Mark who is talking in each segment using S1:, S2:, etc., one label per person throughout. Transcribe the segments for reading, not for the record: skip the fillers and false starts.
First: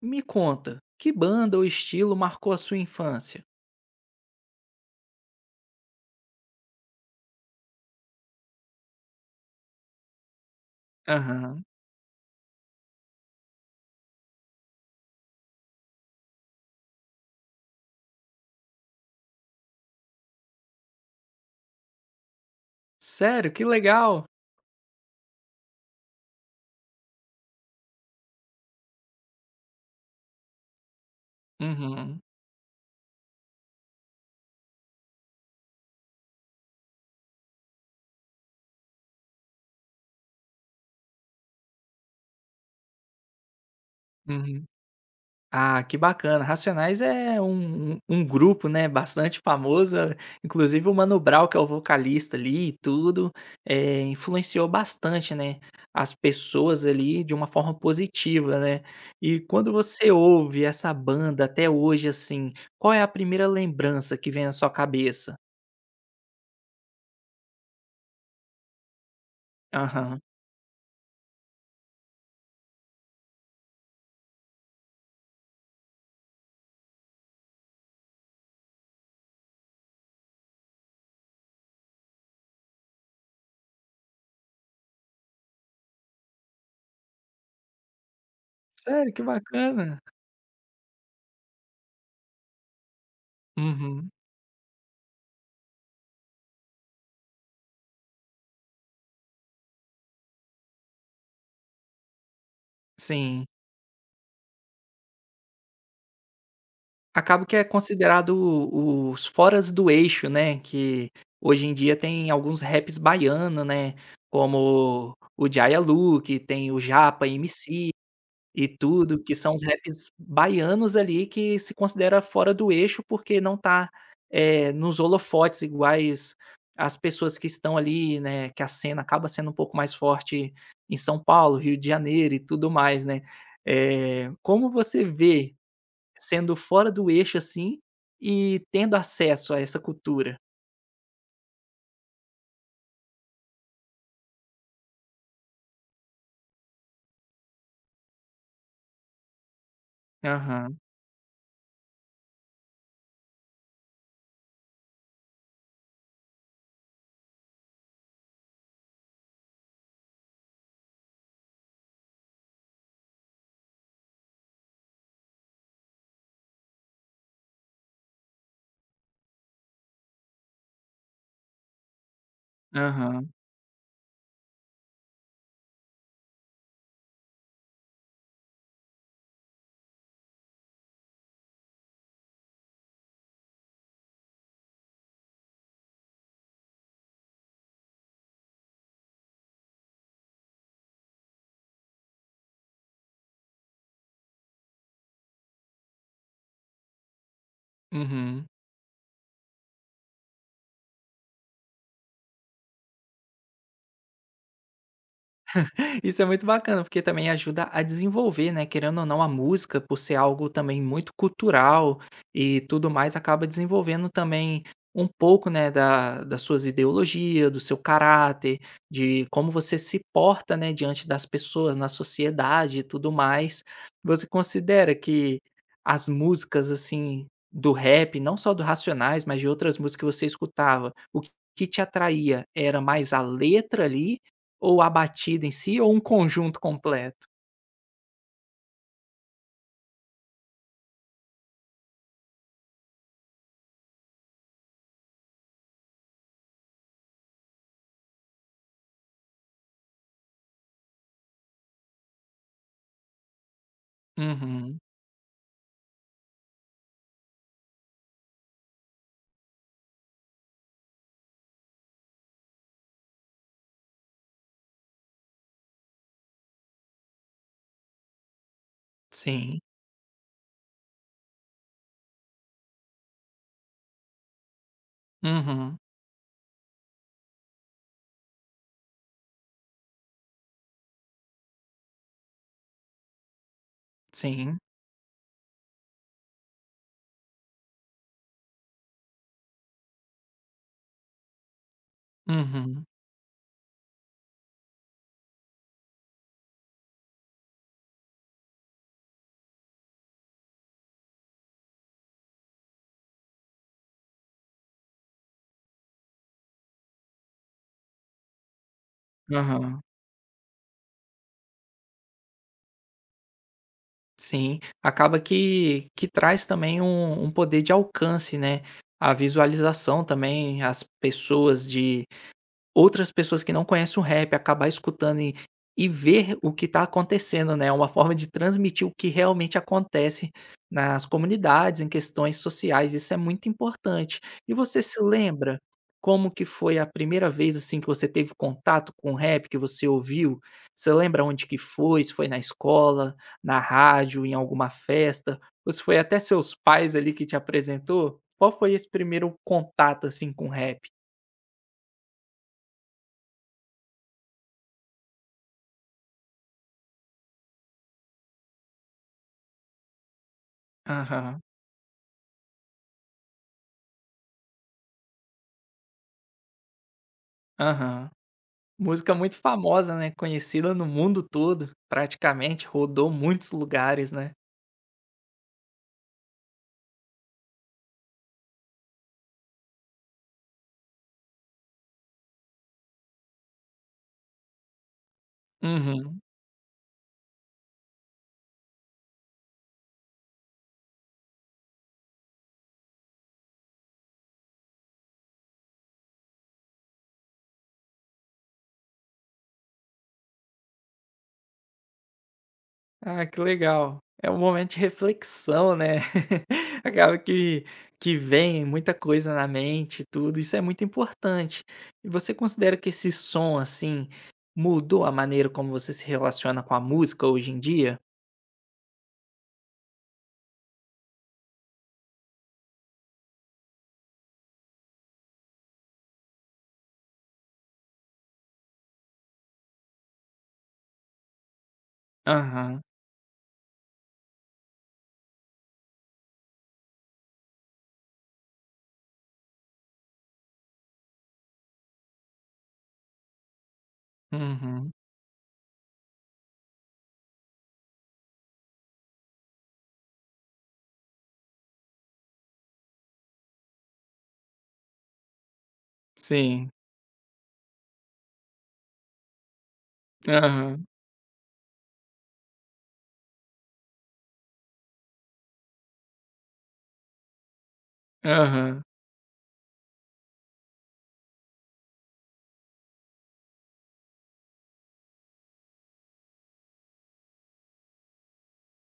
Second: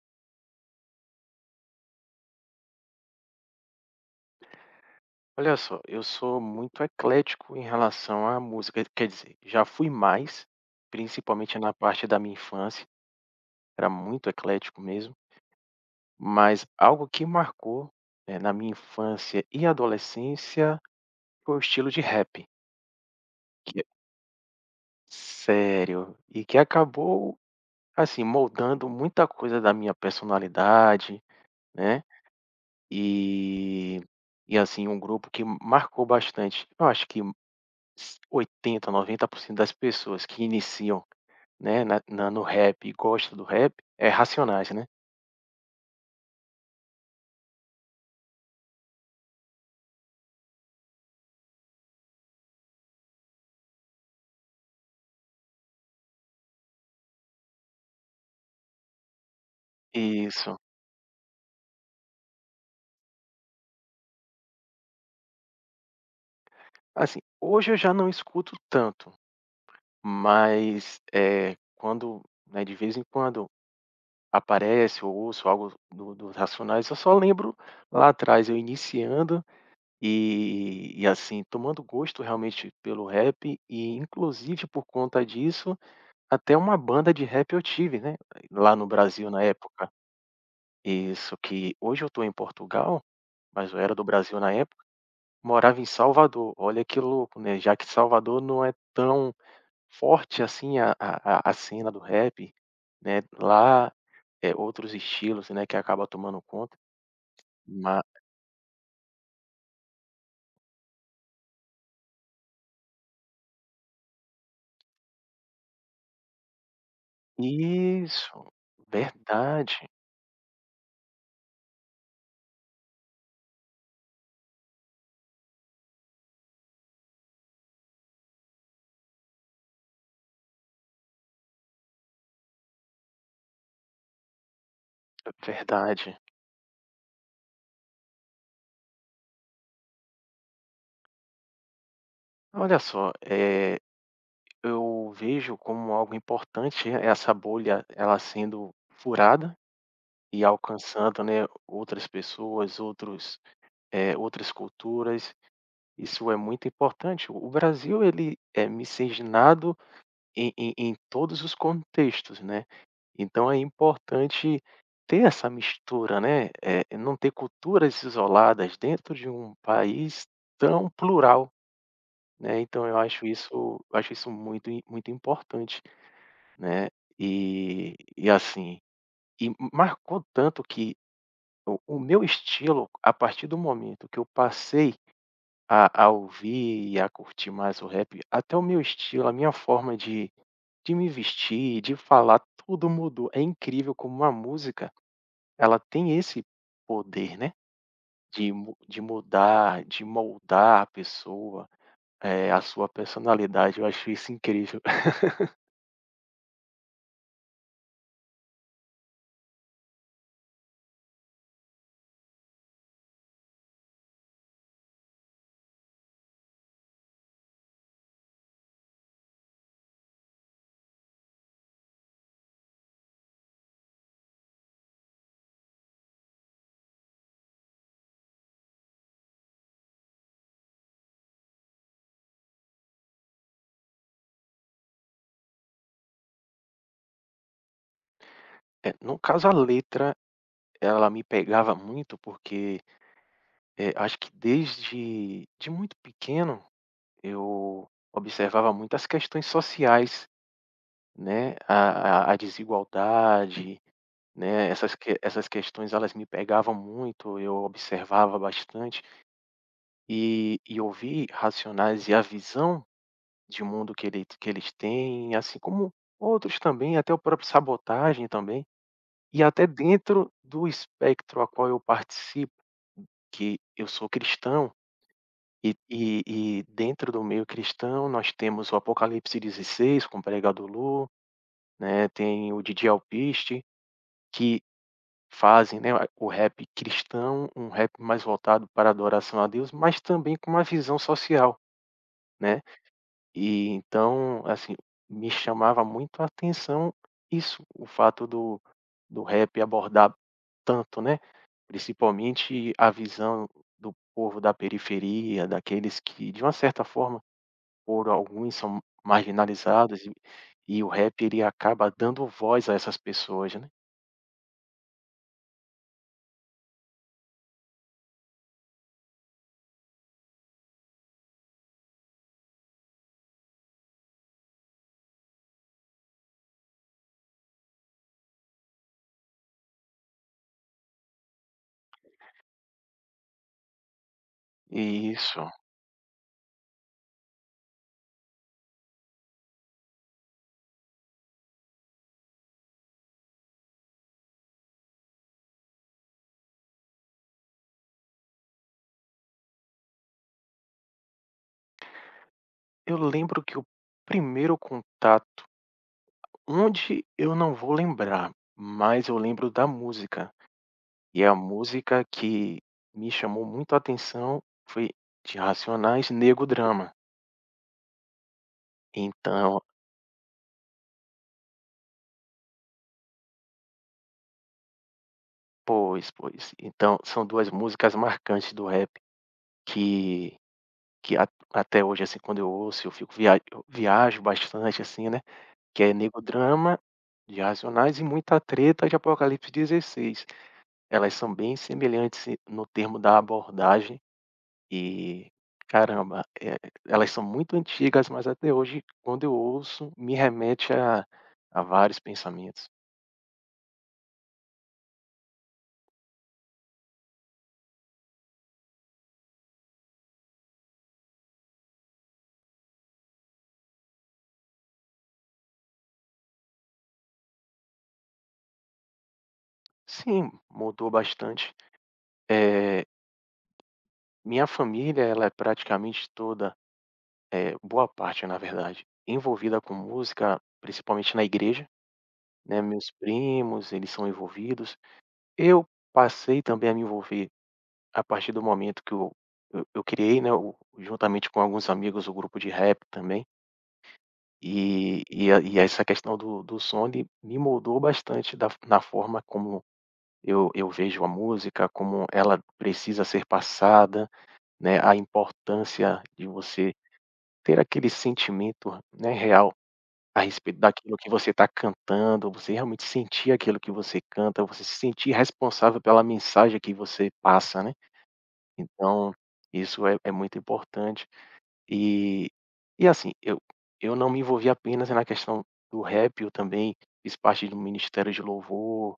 S1: Me conta, que banda ou estilo marcou a sua infância?
S2: Olha só, eu sou muito eclético em relação à música, quer dizer, já fui mais, principalmente
S1: Aham.
S2: na parte da minha infância, era muito eclético mesmo, mas algo que marcou, na minha infância e adolescência foi o estilo de rap,
S1: Sério? Que
S2: que é
S1: legal!
S2: sério, e que acabou, assim, moldando muita coisa da minha personalidade, né,
S1: Uhum,
S2: e e assim, um grupo que marcou bastante. Eu acho que S 80, 90% das pessoas que iniciam, né, na na no rap e gosta do rap, é
S1: uhum.
S2: Racionais, né.
S1: Ah, que bacana. Racionais é um grupo, né, bastante famoso, inclusive o Mano Brown, que é o vocalista ali e tudo, influenciou bastante, né, as pessoas ali de uma forma positiva, né. E quando você
S2: Isso.
S1: ouve essa banda até hoje, assim, qual é a primeira lembrança que vem na sua cabeça?
S2: Assim, hoje eu já não escuto tanto,
S1: Aham.
S2: mas, é quando, né, de vez em quando aparece ou ouço algo do dos Racionais, eu só lembro lá atrás eu iniciando e assim, tomando gosto realmente pelo rap e inclusive por conta disso, até uma banda de rap eu tive, né, lá no
S1: Sério? Que
S2: Brasil na época.
S1: bacana!
S2: Isso, que hoje eu estou em Portugal, mas eu era do
S1: Uhum,
S2: Brasil na época, morava em Salvador. Olha que louco, né, já que Salvador não é tão forte assim a cena do rap, né,
S1: sim.
S2: lá é outros estilos, né, que acaba tomando conta.
S1: Acaba que é
S2: Mas
S1: considerado o os foras do eixo, né, que hoje em dia tem alguns raps baiano, né, como o Djaia Luke, tem o Japa MC
S2: Isso,
S1: e tudo, que são os
S2: verdade,
S1: raps baianos ali que se considera fora do eixo, porque não tá, nos holofotes iguais as pessoas que estão ali, né, que a cena acaba sendo um pouco mais forte em São Paulo, Rio de Janeiro e tudo mais, né. Como você vê
S2: verdade.
S1: sendo fora do eixo, assim, e tendo acesso a essa cultura.
S2: Olha só, eu vejo como algo importante e essa bolha, ela sendo furada e
S1: Aham,
S2: alcançando, né, outras pessoas, outras culturas, isso é muito importante. O Brasil, ele é miscigenado em todos os contextos, né, então é importante ter essa mistura, né, não ter culturas isoladas dentro de um país tão plural, né, então eu acho
S1: aham,
S2: isso eu acho isso muito importante, né, e assim, e marcou tanto que o meu estilo, a partir do momento que eu passei a ouvir e a curtir mais o rap, até o meu estilo, a minha forma de me vestir, de falar, tudo mudou. É incrível como uma música, ela tem esse poder, né,
S1: uhum.
S2: de mudar, de moldar a pessoa, a sua personalidade, eu acho isso incrível.
S1: Isso é muito bacana, porque também ajuda a desenvolver, né, querendo ou não, a música, por ser algo também muito cultural e tudo mais, acaba desenvolvendo também um pouco, né, das suas ideologias, do seu caráter, de como você se porta, né, diante das pessoas, na sociedade e tudo mais. Você considera que as músicas, assim, do rap, não só do Racionais, mas de outras músicas que você escutava, o que te atraía era mais a letra ali ou a batida em si ou um conjunto completo?
S2: No caso a letra, ela me pegava muito porque, acho que desde de muito pequeno eu observava muito as questões sociais, né, a desigualdade, né,
S1: Uhum,
S2: essas questões, elas me pegavam muito, eu observava bastante e ouvi Racionais e a visão de mundo que eles têm, assim como outros também, até o próprio Sabotagem também, e
S1: sim.
S2: até dentro do espectro a qual eu participo, que eu sou cristão, e
S1: Uhum,
S2: e e dentro do meio cristão nós temos o Apocalipse 16 com o Pregador Lu, né, tem o Didi Alpiste,
S1: sim.
S2: que fazem, né, o rap cristão, um rap mais voltado para a adoração a Deus, mas também com uma visão social, né.
S1: Uhum.
S2: E então, assim, me chamava muito a atenção isso, o fato do rap abordar tanto, né, principalmente a visão do povo da periferia, daqueles que, de uma certa forma, por alguns são
S1: Aham.
S2: marginalizados, e o rap, ele acaba dando voz a essas pessoas, né.
S1: Sim. Acaba que traz também um poder de alcance, né, a visualização também, as pessoas de outras pessoas que não conhecem o rap acabar escutando e ver o que está acontecendo, né, é uma forma de transmitir o que realmente acontece nas comunidades, em questões sociais, isso é muito importante. E você se
S2: Isso.
S1: lembra como que foi a primeira vez, assim, que você teve contato com o rap, que você ouviu? Você lembra onde que foi? Se foi na escola, na rádio, em alguma festa, ou se foi até seus pais ali que te apresentou? Qual foi esse primeiro contato, assim, com o rap?
S2: Eu lembro que o primeiro contato, onde eu não vou lembrar, mas eu lembro da música. E é a
S1: Aham,
S2: música que me chamou muito a atenção, foi de Racionais, Nego Drama.
S1: aham. Música muito
S2: Então
S1: famosa, né, conhecida no mundo todo, praticamente, rodou muitos lugares, né.
S2: pois. Então são 2 músicas marcantes do rap que que a até hoje, assim, quando eu ouço, eu viajo bastante, assim, né, que é
S1: Uhum.
S2: Nego Drama, de Racionais, e Muita Treta, de Apocalipse 16. Elas são bem semelhantes e no termo da abordagem e, caramba, elas são muito antigas, mas até hoje, quando eu ouço, me remete a vários pensamentos.
S1: Ah, que legal. É um momento de reflexão, né. Acaba que vem muita coisa na mente tudo, isso é muito importante. E você considera que esse som, assim, mudou a maneira como você se relaciona com a música hoje em dia?
S2: Sim, mudou bastante. Eh, Minha família, ela é praticamente toda, boa parte, na verdade, envolvida com música, principalmente na igreja, né,
S1: Aham.
S2: meus primos, eles são envolvidos. Eu passei também a me envolver a partir do momento que eu criei, né, o juntamente com alguns amigos, o grupo de rap também,
S1: Uhum.
S2: e essa questão do som, ele me moldou bastante da na forma como eu vejo a música, como ela precisa ser passada, né, a importância de
S1: Sim.
S2: você ter aquele sentimento, né, real a respeito
S1: Aham.
S2: daquilo que você está cantando, você realmente sentir aquilo que você canta, você se sentir responsável pela mensagem que você passa, né.
S1: Aham.
S2: Então, isso é muito importante. E e assim, eu não me envolvi apenas na questão do rap, eu também fiz parte do ministério de louvor,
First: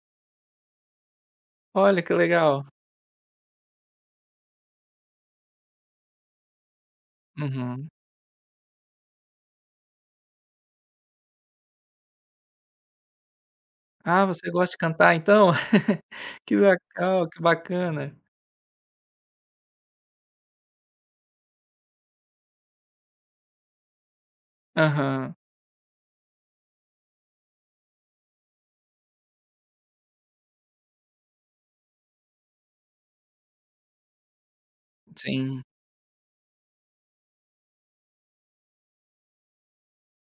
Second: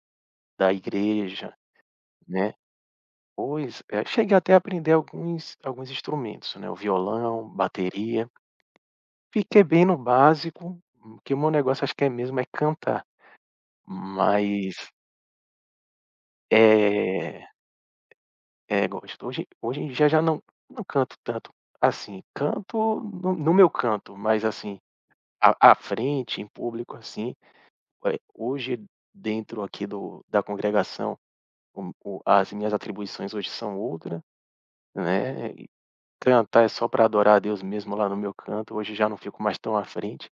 S2: da igreja,
S1: Olha, que
S2: né.
S1: legal.
S2: Pois é, cheguei até a aprender alguns instrumentos, né, o violão,
S1: Uhum.
S2: bateria. Fiquei bem no básico, que o meu negócio, acho que é mesmo é cantar,
S1: Ah, você gosta
S2: mas
S1: de cantar então? Que legal, que
S2: é
S1: bacana.
S2: é gosto. Hoje em dia já não canto tanto, assim, canto no meu canto, mas assim,
S1: Aham,
S2: à frente, em público, assim, hoje dentro aqui do da congregação, o as minhas atribuições hoje são outra, né,
S1: sim.
S2: e cantar é só para adorar a Deus mesmo lá no meu canto, hoje já não fico mais tão à frente,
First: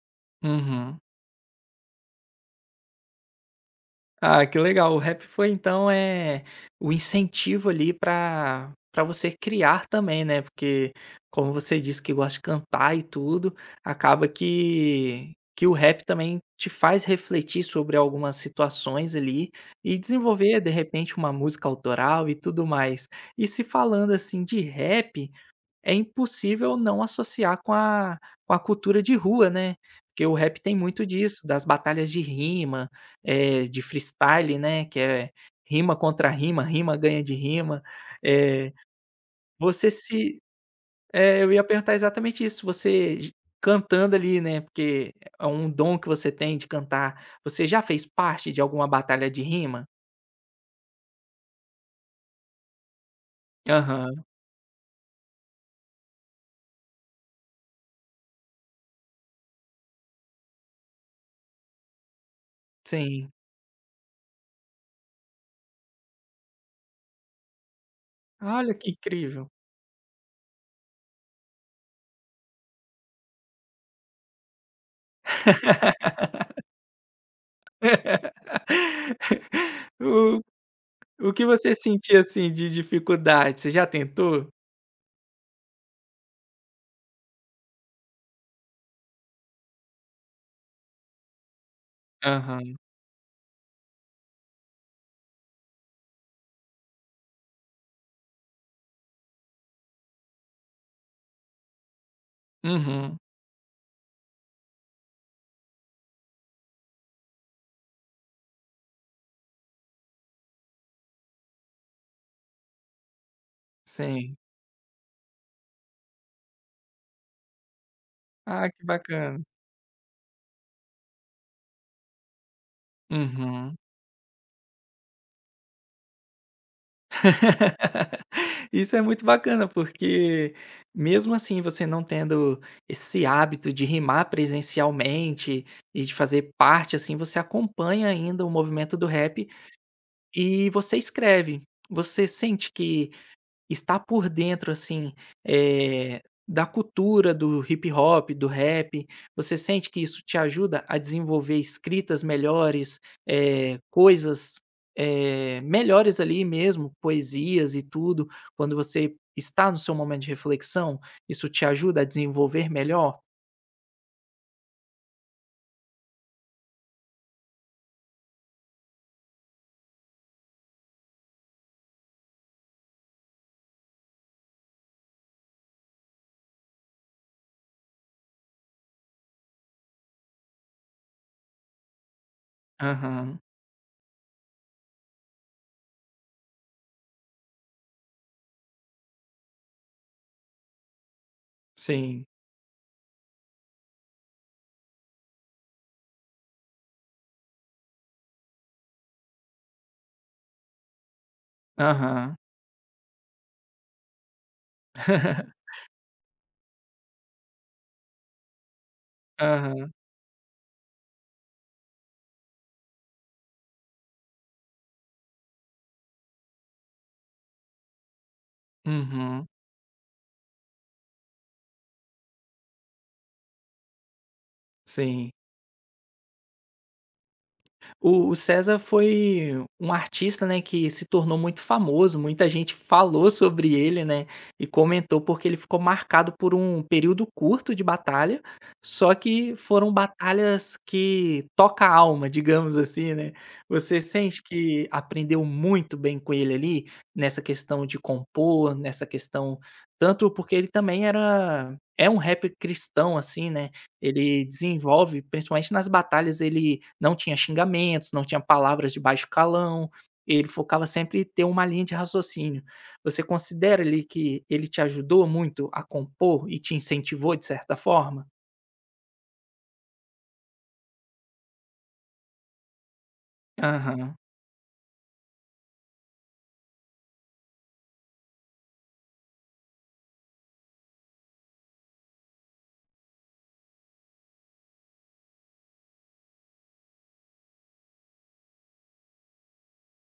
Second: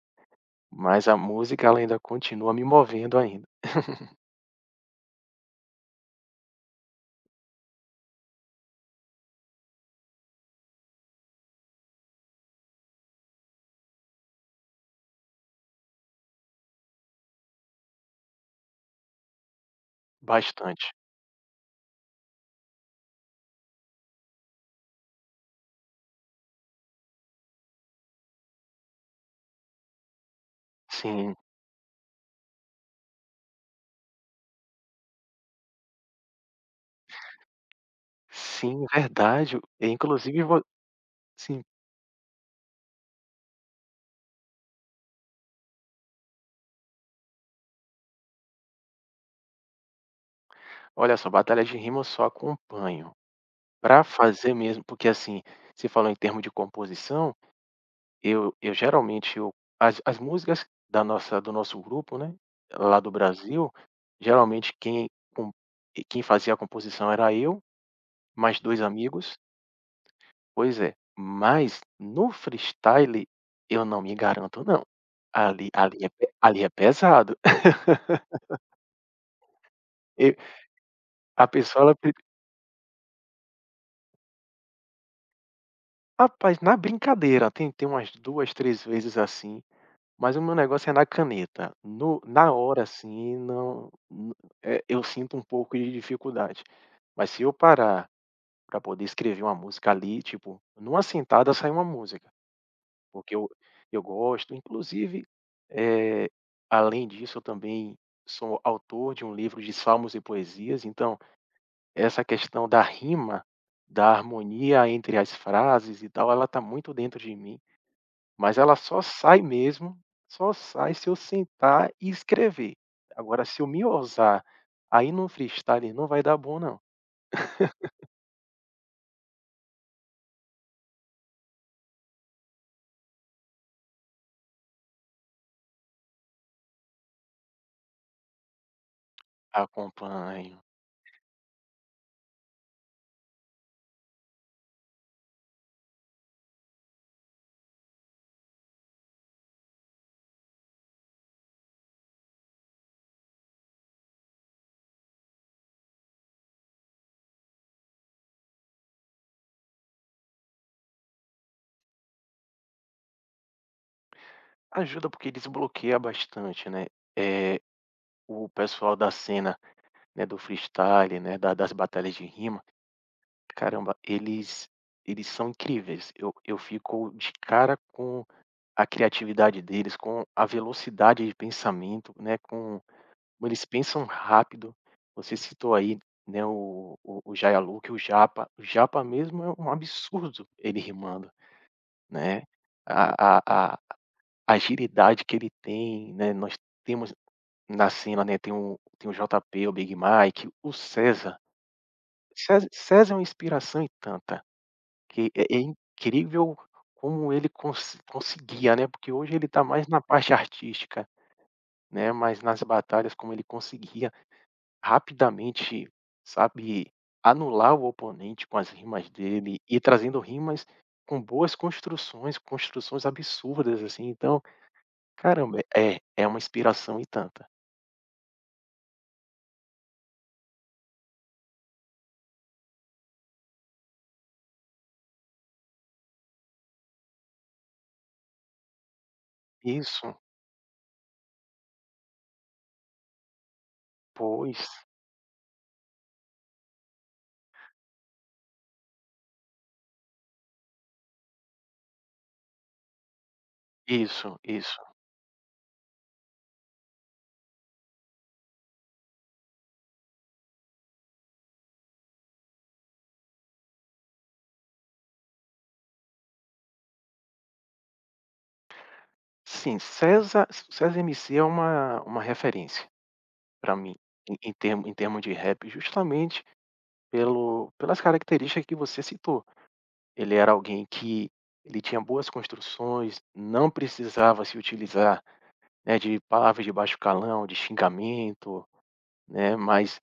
S1: Uhum.
S2: mas a música, ela ainda continua me movendo ainda.
S1: Ah, que legal. O rap foi então, é o incentivo ali para você criar também, né, porque como você disse que gosta de cantar e tudo, acaba que o rap também te faz refletir sobre algumas situações ali e desenvolver, de
S2: Bastante.
S1: repente, uma música autoral e tudo mais. E se falando, assim, de rap é impossível não associar com a cultura de rua, né. Porque o rap tem muito
S2: Sim,
S1: disso, das batalhas de rima, de freestyle, né, que é rima contra rima, rima ganha de rima. Eh,
S2: sim, verdade. E
S1: você se
S2: inclusive vo
S1: é, eu
S2: sim,
S1: ia perguntar exatamente isso, você j cantando ali, né, porque é um dom que você tem de cantar, você já fez parte de alguma batalha de rima?
S2: olha só, batalha de rima eu só acompanho. Pra
S1: Aham,
S2: fazer mesmo, porque, assim, você falou em termo de composição, eu geralmente eu as as músicas da nossa do nosso grupo, né, lá do
S1: sim.
S2: Brasil, geralmente com quem fazia a composição era eu, mais
S1: Olha
S2: 2
S1: que
S2: amigos.
S1: incrível.
S2: Pois é. Mas no freestyle eu não me garanto não. Ali é pesado. E
S1: O O que
S2: a
S1: você
S2: pessoa ela
S1: sentia, assim, de dificuldade? Você já tentou?
S2: Rapaz, na brincadeira, tentei umas 2 3 vezes assim, mas o meu negócio é na caneta. No na
S1: Aham.
S2: hora, assim, não, eu sinto um pouco de dificuldade. Mas se eu parar para poder escrever uma música ali, tipo, numa sentada sai uma música,
S1: Uhum.
S2: porque eu gosto. Inclusive, eh, além disso, eu também sou autor de um livro de salmos e poesias, então essa questão da rima, da
S1: Sim.
S2: harmonia entre as frases e tal, ela está muito dentro de mim. Mas
S1: Ah,
S2: ela
S1: que
S2: só sai
S1: bacana.
S2: mesmo, só sai se eu sentar e escrever. Agora se eu
S1: Uhum.
S2: me ousar aí no freestyle, não vai dar bom não.
S1: Isso é muito bacana, porque mesmo assim você não tendo esse hábito de rimar presencialmente e de fazer parte, assim, você acompanha ainda o movimento do rap
S2: Acompanho.
S1: e você escreve. Você sente que estar por dentro, assim, da cultura do hip hop, do rap, você sente que isso te ajuda a desenvolver escritas melhores, coisas, melhores ali mesmo, poesias e tudo, quando você está no seu momento de reflexão, isso te ajuda a desenvolver melhor?
S2: Ajuda porque desbloqueia bastante, né. É o pessoal da cena, né, do freestyle, né, da das batalhas de rima, caramba, eles são incríveis. Eu fico de cara com a criatividade deles, com a velocidade de pensamento, né, com
S1: Aham,
S2: Como eles pensam rápido. Você citou aí, né, o Jayaluque, o Japa. O Japa mesmo é um absurdo ele rimando,
S1: sim.
S2: né. A a a agilidade que ele tem, né, nós temos na cena, né, tem o JP, o Big Mike, o César.
S1: Aham,
S2: César, César é uma inspiração e tanta, que é incrível como ele conseguia, né, porque hoje ele está mais
S1: aham,
S2: na parte artística, né, mas nas batalhas, como ele conseguia rapidamente, sabe, anular o oponente com as rimas
S1: uhum,
S2: dele e trazendo rimas com boas construções, construções absurdas, assim, então,
S1: sim.
S2: caramba, é uma inspiração e tanta.
S1: O César foi um artista, né, que se tornou muito famoso, muita gente falou sobre ele, né, e comentou porque ele ficou marcado por um período curto de batalha, só que foram
S2: Isso,
S1: batalhas que toca a alma, digamos assim, né. Você sente
S2: pois,
S1: que aprendeu muito bem com ele ali, nessa questão de compor, nessa questão tanto porque ele também era é um rap cristão, assim, né,
S2: isso,
S1: ele
S2: isso.
S1: desenvolve, principalmente nas batalhas, ele não tinha xingamentos, não tinha palavras de baixo calão, ele focava sempre em ter uma linha de raciocínio. Você considera ali que ele te ajudou muito a compor e te incentivou de certa forma?
S2: Sim, César, César M C é uma referência para mim,
S1: Aham.
S2: em termo em termo de rap, justamente pelo pelas características que você citou. Ele era alguém que ele tinha boas construções, não precisava se utilizar, né, de palavras de baixo calão, de xingamento, né, mas,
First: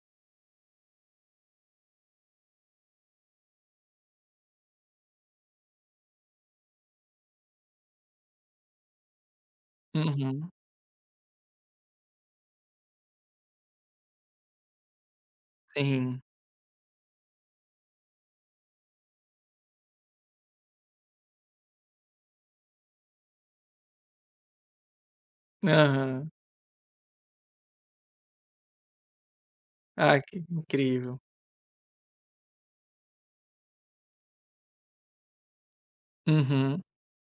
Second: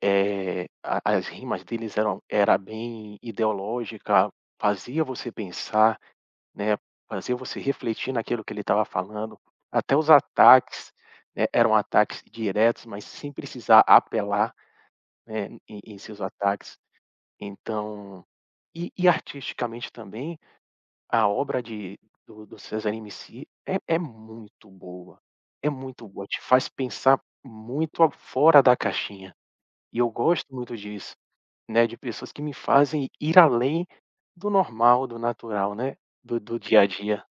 S2: a as rimas deles era bem ideológica, fazia você pensar, né, fazia você refletir naquilo que ele estava falando. Até os
S1: Uhum.
S2: ataques, né, eram ataques diretos, mas sem precisar apelar, né, em seus
S1: Sim.
S2: ataques. Então e artisticamente também a obra de do do César M C é muito boa, é muito boa,
S1: Aham.
S2: te faz pensar muito a fora da caixinha, e eu
S1: Ah, que
S2: gosto muito disso,
S1: incrível.
S2: né, de pessoas que me fazem ir além do normal, do natural, né, do dia
S1: Uhum.
S2: a dia.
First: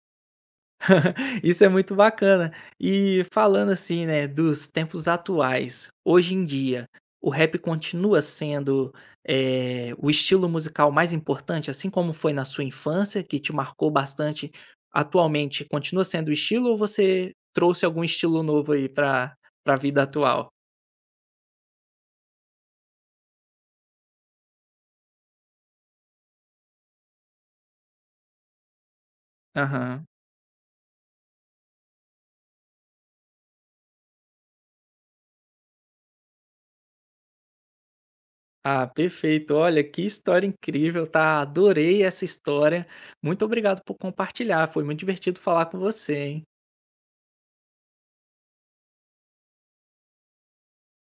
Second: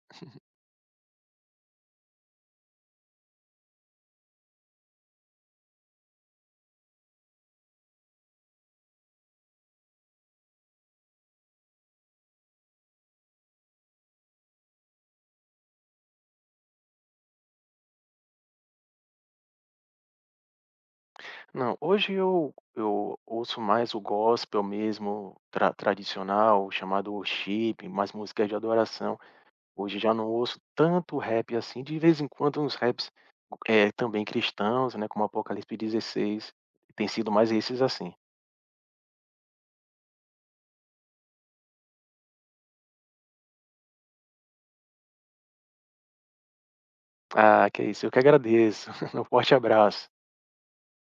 S1: Isso é muito bacana. E falando assim, né, dos tempos atuais, hoje em dia, o rap continua sendo, o estilo musical mais importante, assim como foi na sua infância, que te marcou bastante, atualmente continua sendo o estilo ou você trouxe algum estilo novo aí pra vida atual?
S2: Não, hoje eu ouço mais o gospel mesmo tradicional, chamado worship, mais músicas de adoração. Hoje
S1: Aham.
S2: já não ouço tanto rap assim, de vez em quando uns raps, também cristãos, né, como Apocalipse 16, tem sido mais esses assim.
S1: Ah, perfeito. Olha, que história incrível, tá? Adorei essa história. Muito obrigado por compartilhar, foi muito divertido falar com você, hein.
S2: Ah, que é isso, eu que agradeço. Um forte abraço.